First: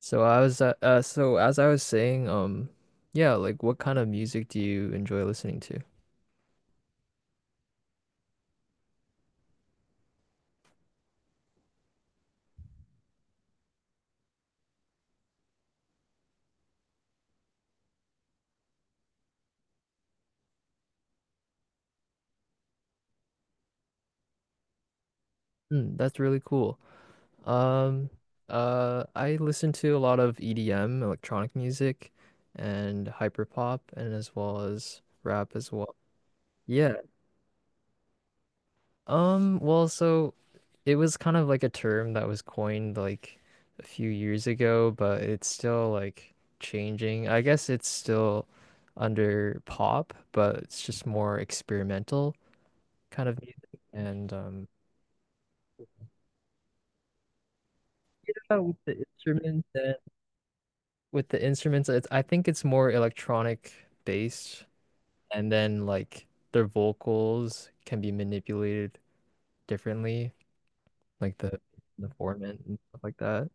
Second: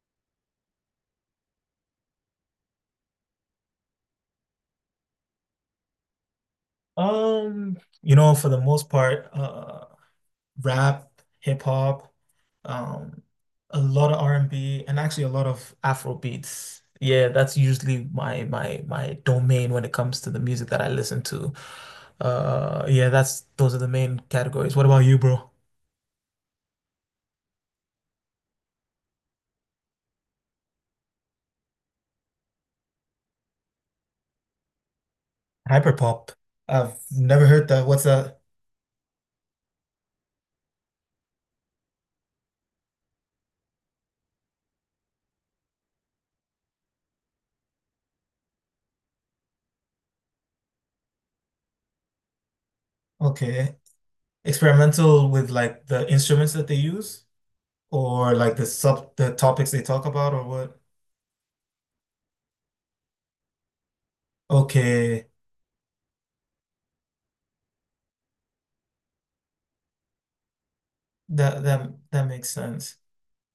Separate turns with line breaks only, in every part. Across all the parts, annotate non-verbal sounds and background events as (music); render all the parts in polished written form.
So as I was saying, yeah, like what kind of music do you enjoy listening to?
For the most part, rap, hip hop, um, a lot of R&B, and B, and actually a lot of Afro beats. Yeah, that's usually my domain when it comes to the music that I listen to. Yeah, that's those are the main categories. What about you, bro?
Hmm, that's really cool. Um I listen to a lot of EDM, electronic music and hyperpop and as well as rap as well.
Hyperpop.
Yeah.
I've never heard that. What's that?
Well, so it was kind of like a term that was coined like a few years ago, but it's still like changing. I guess it's still under pop, but it's just more experimental kind of music.
Okay.
And,
Experimental with like the instruments that they use or like
yeah,
the topics they talk about or what?
with the instruments, I think it's more electronic based,
Okay.
and then like their vocals can be manipulated differently, like the
That that
the
that makes
format and
sense.
stuff like that.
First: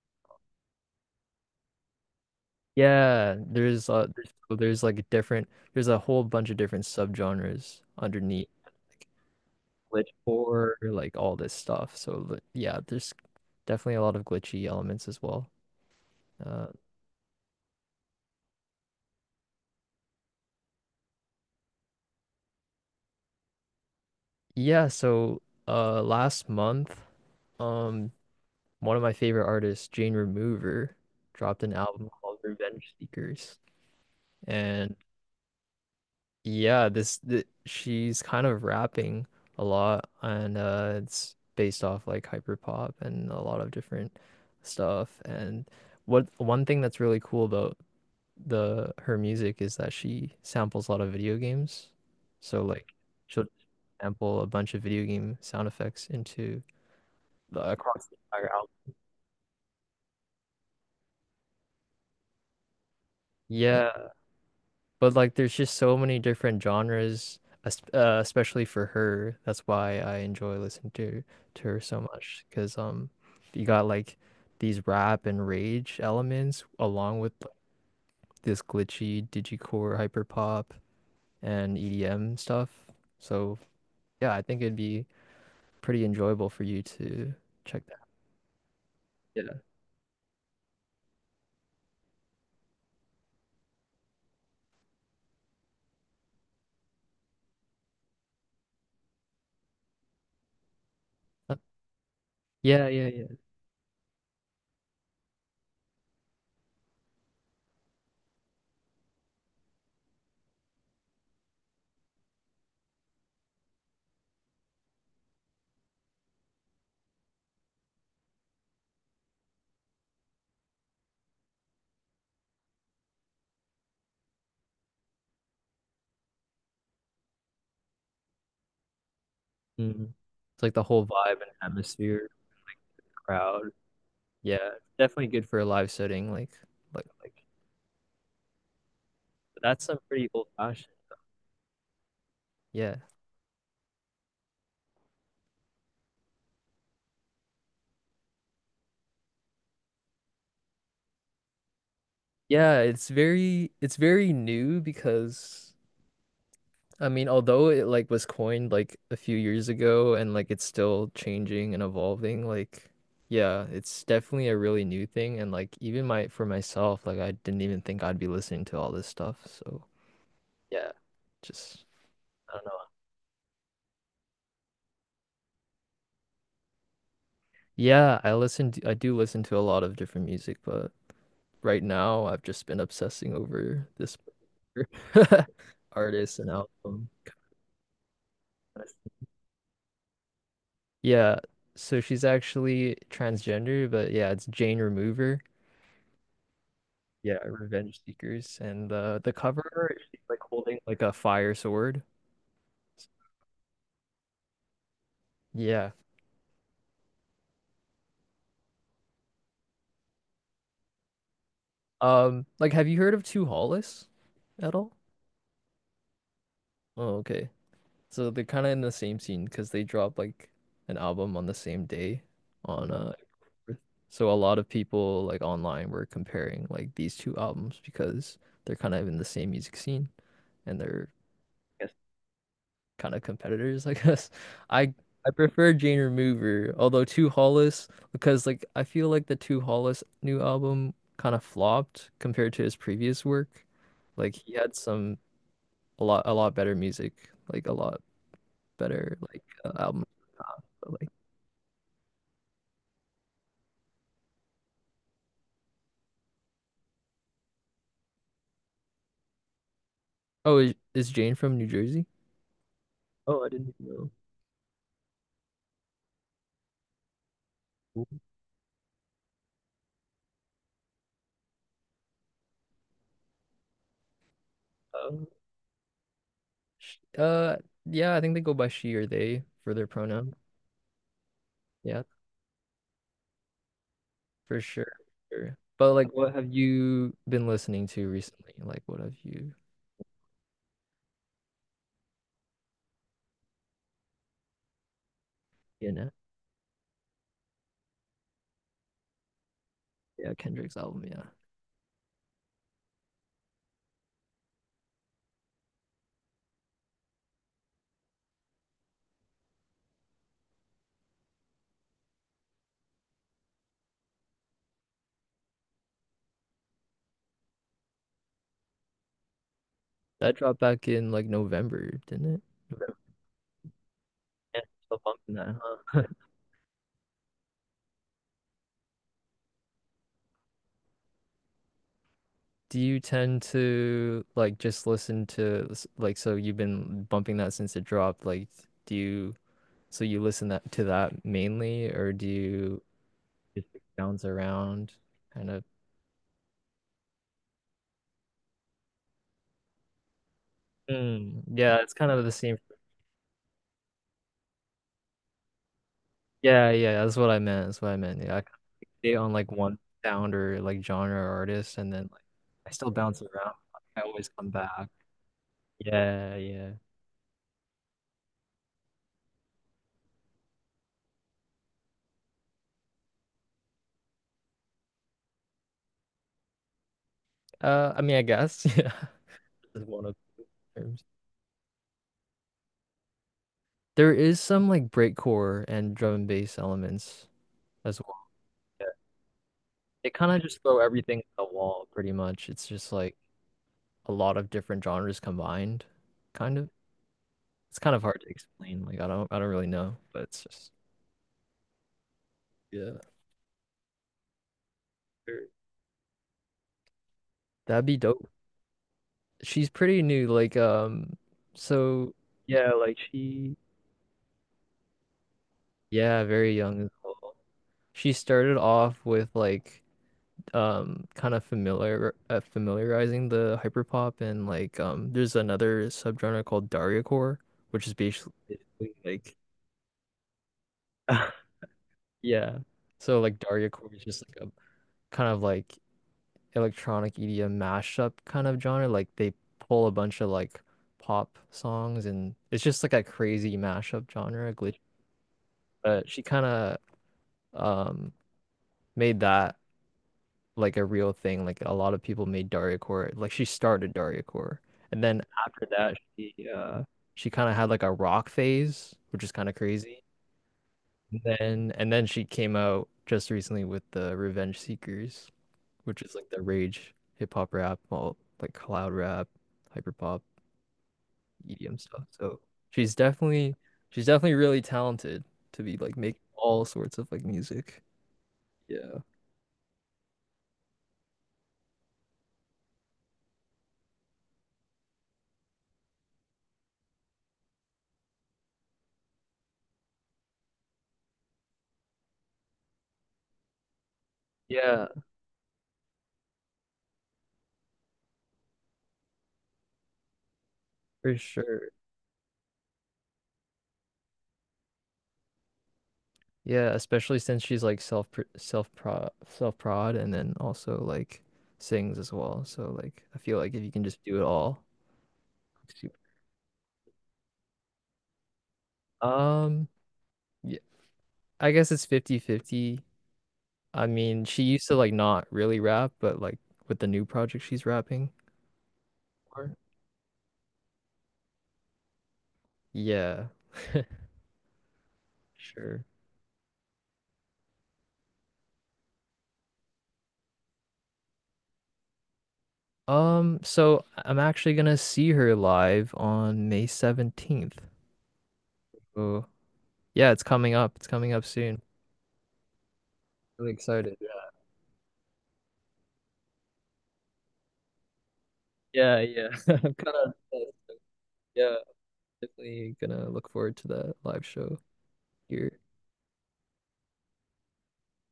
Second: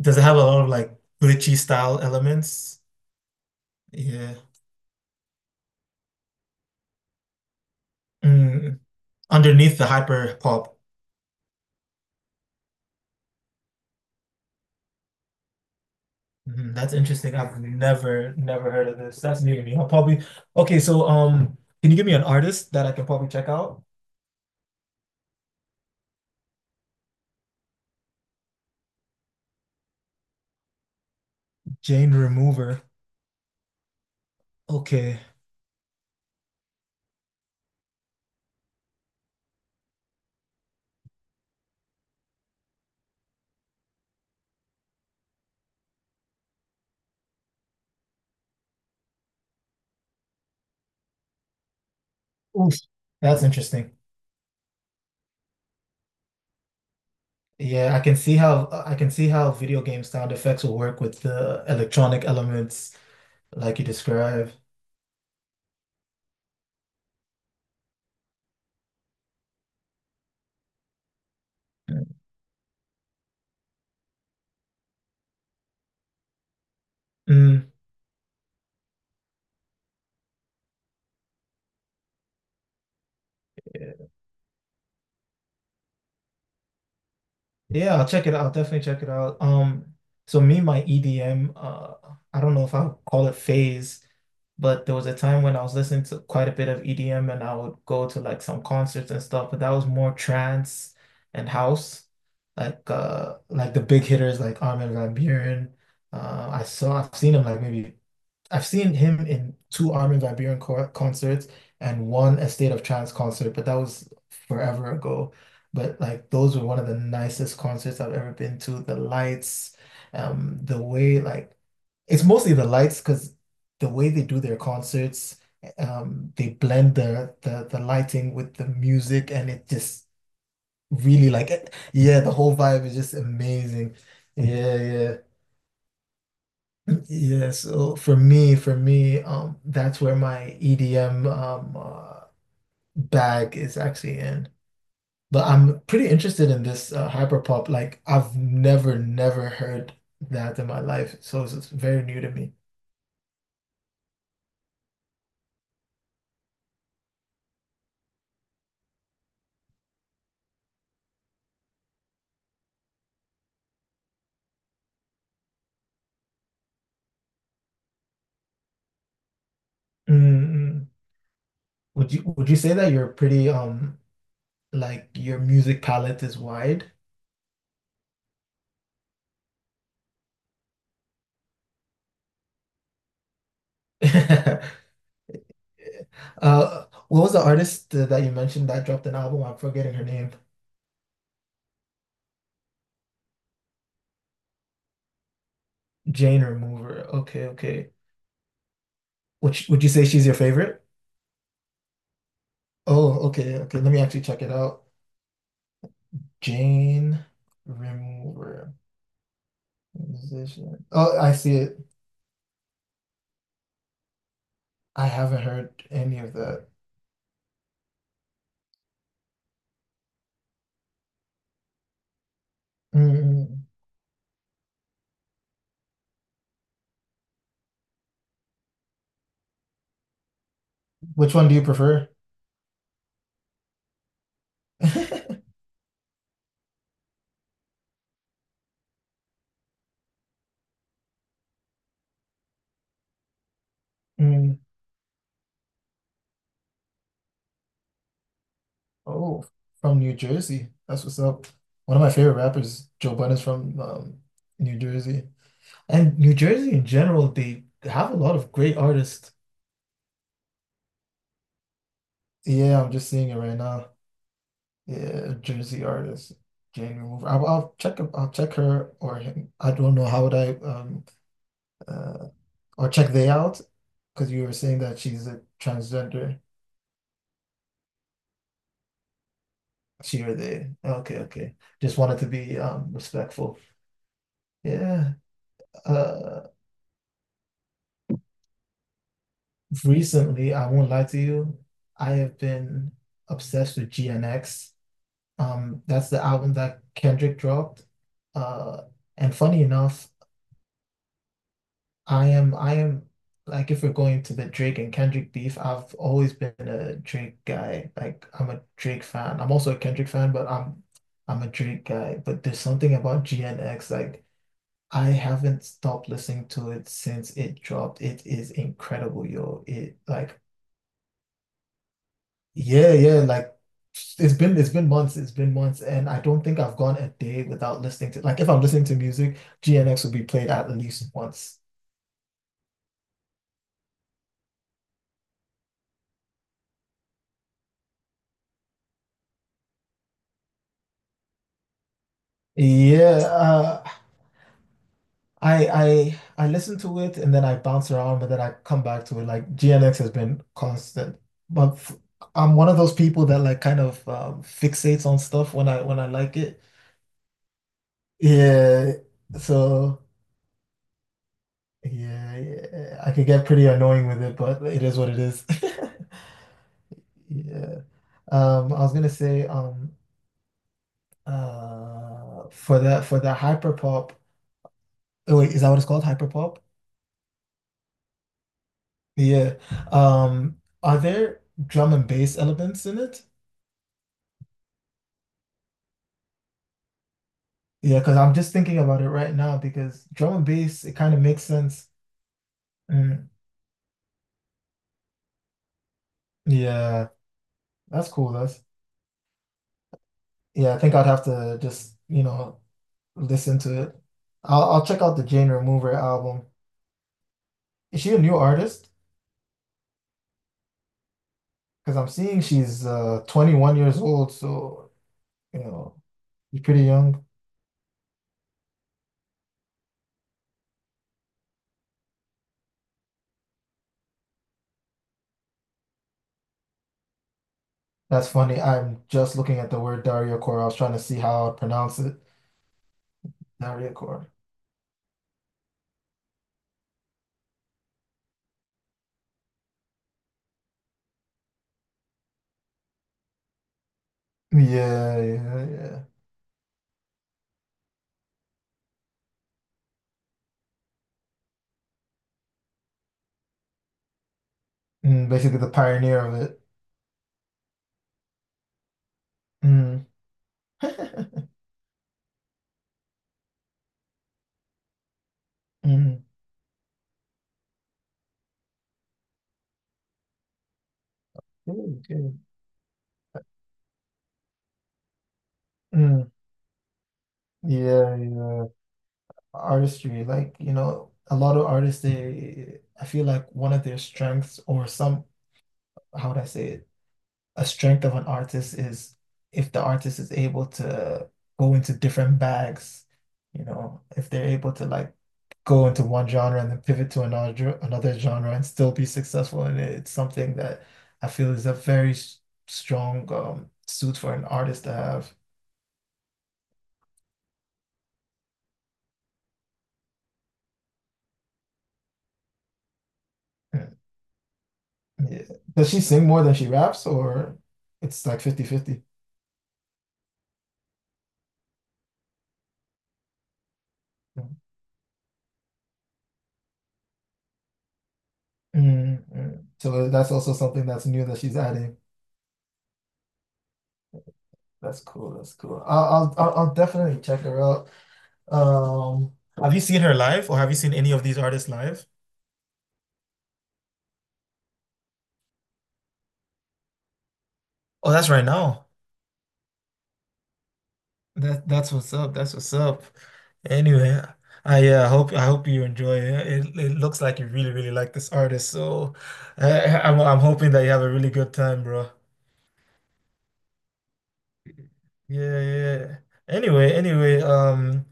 Does it have a lot of like glitchy style elements?
Yeah, there's,
Yeah.
so there's like different there's a whole bunch of different subgenres underneath
Mm, underneath the
like glitch
hyper
horror,
pop.
like all this stuff. So yeah, there's definitely a lot of glitchy elements as well. Uh
Mhm, that's interesting. I've never heard of this. That's new to me. I'll probably Okay, so can you give me an artist that I can probably check out?
yeah, so last month, um one of my favorite artists, Jane Remover, dropped an album
Jane
called
Remover.
Revenge Seekers. And
Okay.
yeah, this th she's kind of rapping a lot and it's based off like hyper pop and a lot of different stuff. And what one thing that's really cool about the her music is that she samples a lot of video games. So
Oof.
like
That's
she'll
interesting.
sample a bunch of video game sound effects into the
Yeah,
across the entire album.
I can see how video game sound effects will work with the electronic elements like you
Yeah.
described.
But like, there's just so many different genres, especially for her. That's why I enjoy listening to her so much, because you got like these rap and rage elements along with like,
Mm.
this glitchy digicore hyperpop and EDM stuff. So yeah, I think it'd be pretty enjoyable for you to check
Yeah,
that.
I'll check it out. I'll definitely check it out.
Yeah.
So me, and my EDM, I don't know if I'll call it phase, but there was a time when I was listening to quite a bit of EDM and I would go to like some concerts and stuff, but that was more trance and
Uh,
house.
Yeah, yeah, yeah.
Like the big hitters like Armin van Buuren. I've seen him like maybe I've seen him in two Armin van Buuren co concerts and one Estate of Trance concert, but that was forever ago. But like those were one of the nicest concerts I've ever been to. The lights, the way like it's mostly the lights because the way they do their concerts, they blend the lighting with the music, and it just
Mhm. It's like the whole
really
vibe and
like, yeah,
atmosphere,
the whole vibe is just
crowd.
amazing.
Yeah,
Yeah, yeah.
definitely good for a live setting, like like
Yeah, so for me,
that's some
that's where
pretty old
my
fashioned.
EDM
Yeah.
bag is actually in. But I'm pretty interested in this hyperpop. Like I've never heard that in my life, so it's very new to me.
Yeah, it's very new because I mean, although it like was coined like a few years ago and like it's still changing and evolving, like yeah, it's definitely a really new thing and like even my for myself, like I didn't even think I'd be listening to all this stuff. So,
mm
yeah, just
Would you would
I
you
don't know.
say that you're pretty like your music palette is wide?
Yeah, I do listen to a lot of different music, but right now I've just been obsessing over this
(laughs)
(laughs) artist and album.
What was the artist that you mentioned that dropped an album? I'm forgetting her name.
Yeah, so she's actually transgender, but yeah, it's Jane Remover.
Jane Remover.
Yeah,
Okay, okay.
Revenge Seekers, and the
Would
cover
you, would you
art,
say
she's
she's your
like holding
favorite?
like a fire sword.
Oh, okay, okay. Let me actually check it out.
Yeah.
Jane remover, musician. Oh, I see it.
Like, have you heard of Two Hollis at all?
I haven't heard any of that.
Oh, okay. So they're kind of in the same scene because they dropped like an album on the same day on April
Mm,
4th. So a lot of people like online were comparing like these two albums because they're kind of in the same music scene and they're
which one do you prefer?
kind of competitors, I (laughs) guess. I I
(laughs)
prefer Jane Remover, although Two Hollis, because like I feel like the Two Hollis new album kind of flopped compared to his previous work. Like he
Mm,
had some a lot better music, like a lot better
oh, from
album.
New Jersey. That's
Like
what's up. One of my favorite rappers, Joe Budden's from New Jersey. And New Jersey in general, they have a lot of great artists.
oh, is Jane from New Jersey?
Yeah, I'm just seeing it
Oh, I
right
didn't
now.
know.
Yeah, Jersey artist, Jane Remover. I'll check.
Cool.
I'll check her or him. I don't know how would I uh or check they out because you were saying that
Uh,
she's a transgender.
sh- uh, yeah, I think they go by she or they for their
She
pronoun.
or they. Okay, okay. Just
Yeah.
wanted to be respectful.
For sure.
Yeah.
Sure. But like what
Uh,
have you been listening to recently? Like what have you,
Recently, I won't lie to you. I have been obsessed with GNX. Um,
you know?
that's the album that Kendrick dropped. Uh, and funny enough,
Yeah, Kendrick's album, yeah.
I am like if we're going to the Drake and Kendrick beef, I've always been a Drake guy. Like I'm a Drake fan. I'm also a Kendrick fan, but I'm a Drake guy. But there's something about GNX, like I haven't stopped listening to it since it dropped. It is incredible, yo. It
That
like
dropped back in like November, didn't it?
Yeah,
November.
yeah, like it's been
Yeah,
it's been
still
months, it's
bumping
been
that,
months,
huh?
and I don't think I've gone a day without listening to like if I'm listening to music, GNX will be played at least once.
(laughs) Do you tend to like just listen to like so you've been bumping that since it dropped, like do you so you listen that to that mainly or do you
Yeah,
just like, bounce around kind of.
I I listen to it and then I bounce around, but then I come back to it. Like GNX has been constant,
Mm,
but
yeah,
f
it's kind of the
I'm
same.
one of those people that like kind of fixates on stuff when I like it.
Yeah, yeah, that's what I meant. That's what I meant. Yeah, I kinda
Yeah,
stay on like one
so
sound or like genre or artist, and then like
yeah,
I still
yeah, I
bounce
could get
around.
pretty
I
annoying with
always
it,
come
but it
back.
is what it is. (laughs)
Yeah, yeah.
Yeah. I was gonna say for the hyperpop. Oh wait, is that what it's called? Hyperpop?
I mean, I guess (laughs) yeah,
Yeah.
is one of the
Are
terms.
there drum and bass elements in it?
There is some like breakcore and drum and bass elements
Yeah,
as
because
well.
I'm just thinking
Yeah.
about it right now because
They kind
drum
of
and
just throw
bass, it kind
everything
of
at
makes
the wall,
sense.
pretty much. It's just like
Mm,
a lot of different genres combined, kind of.
yeah,
It's kind of
that's
hard to
cool. That's
explain. Like I don't really know, but it's just
Yeah, I think I'd have to just, you know,
yeah.
listen to it. I'll check out the
Sure.
Jane Remover album.
That'd be
Is she a
dope.
new artist?
She's pretty new. Like,
Because I'm
so
seeing
yeah,
she's 21 years old, so you know,
yeah, very
she's
young
pretty
as
young.
well. She started off with like, kind of familiarizing the hyperpop and like, there's another subgenre called Dargacore, which is
That's funny.
basically
I'm
like,
just looking at the word Daria Core. I was trying to see
(laughs)
how I would pronounce it.
yeah. So like
Daria
Dargacore is just like a kind of like electronic EDM mashup kind of genre. Like they pull a bunch of like pop songs and it's just like a crazy mashup genre, glitchy
Yeah, yeah, yeah.
but she kind of um made that like a real thing. Like a lot of people made Dariocore. Like she started Dariocore, and then
Mm, basically
after
the
that,
pioneer of it.
she kind of had like a rock phase, which is kind of crazy.
Mm.
And
(laughs)
then and then she came out just recently with the Revenge Seekers, which is
Mm.
like the rage hip hop rap, well like cloud rap, hyper pop, EDM
Good,
stuff.
good.
So she's definitely she's definitely really talented to be like making
Mm.
all sorts of like music.
Yeah, yeah.
Yeah.
Artistry, like, you know, a lot of artists, I feel like one of their strengths or some, how would I say it? A strength of an artist is if the artist is able to go into different bags, you know, if they're able to
Yeah.
like go into one genre and then pivot to another genre and still be successful in it. It's something that
For
I feel is
sure.
a very strong suit for an artist to have.
Yeah, especially since she's like self prod and then also like sings as well. So like I feel like if you can
Mm,
just do it all.
yeah. Does
super-
she sing more than she raps, or it's like 50/50?
Um yeah, I guess it's 50 50. I mean, she
Mm,
used to like not really rap, but like with the new project she's rapping
mm,
for.
mm. So that's also something that's new that she's adding.
Yeah,
That's cool. That's cool.
sure.
I'll definitely check her out. Um, have you seen her live or have you seen any of these artists live?
So I'm actually gonna see her live on May 17th.
Oh, that's right now.
Oh, yeah, it's coming up. It's coming up soon.
That's what's up. That's what's up.
Really excited.
Anyway, I hope you enjoy it. It looks like you really really like this artist.
Yeah,
So
yeah. (laughs) I'm kind
I,
of
I'm I'm hoping that you have a really good
Yeah,
time, bro.
definitely gonna look forward to that live show here.
Yeah, yeah. Anyway, um,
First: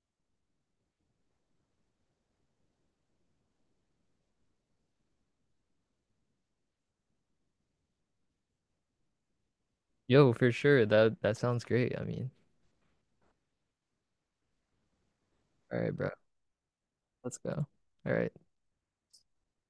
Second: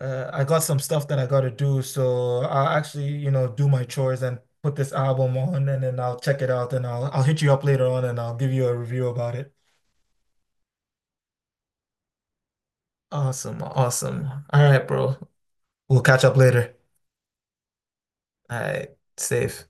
uh, I got some stuff that I gotta do, so I'll actually, you know, do my chores and put this album on, and then I'll check it out, and I'll hit you up later on, and I'll give you a review about it.
Yo, for sure. That sounds great. I mean,
Awesome. Awesome. All right, bro.
all right,
We'll
bro.
catch up later.
Let's go. All right.
All right. Safe.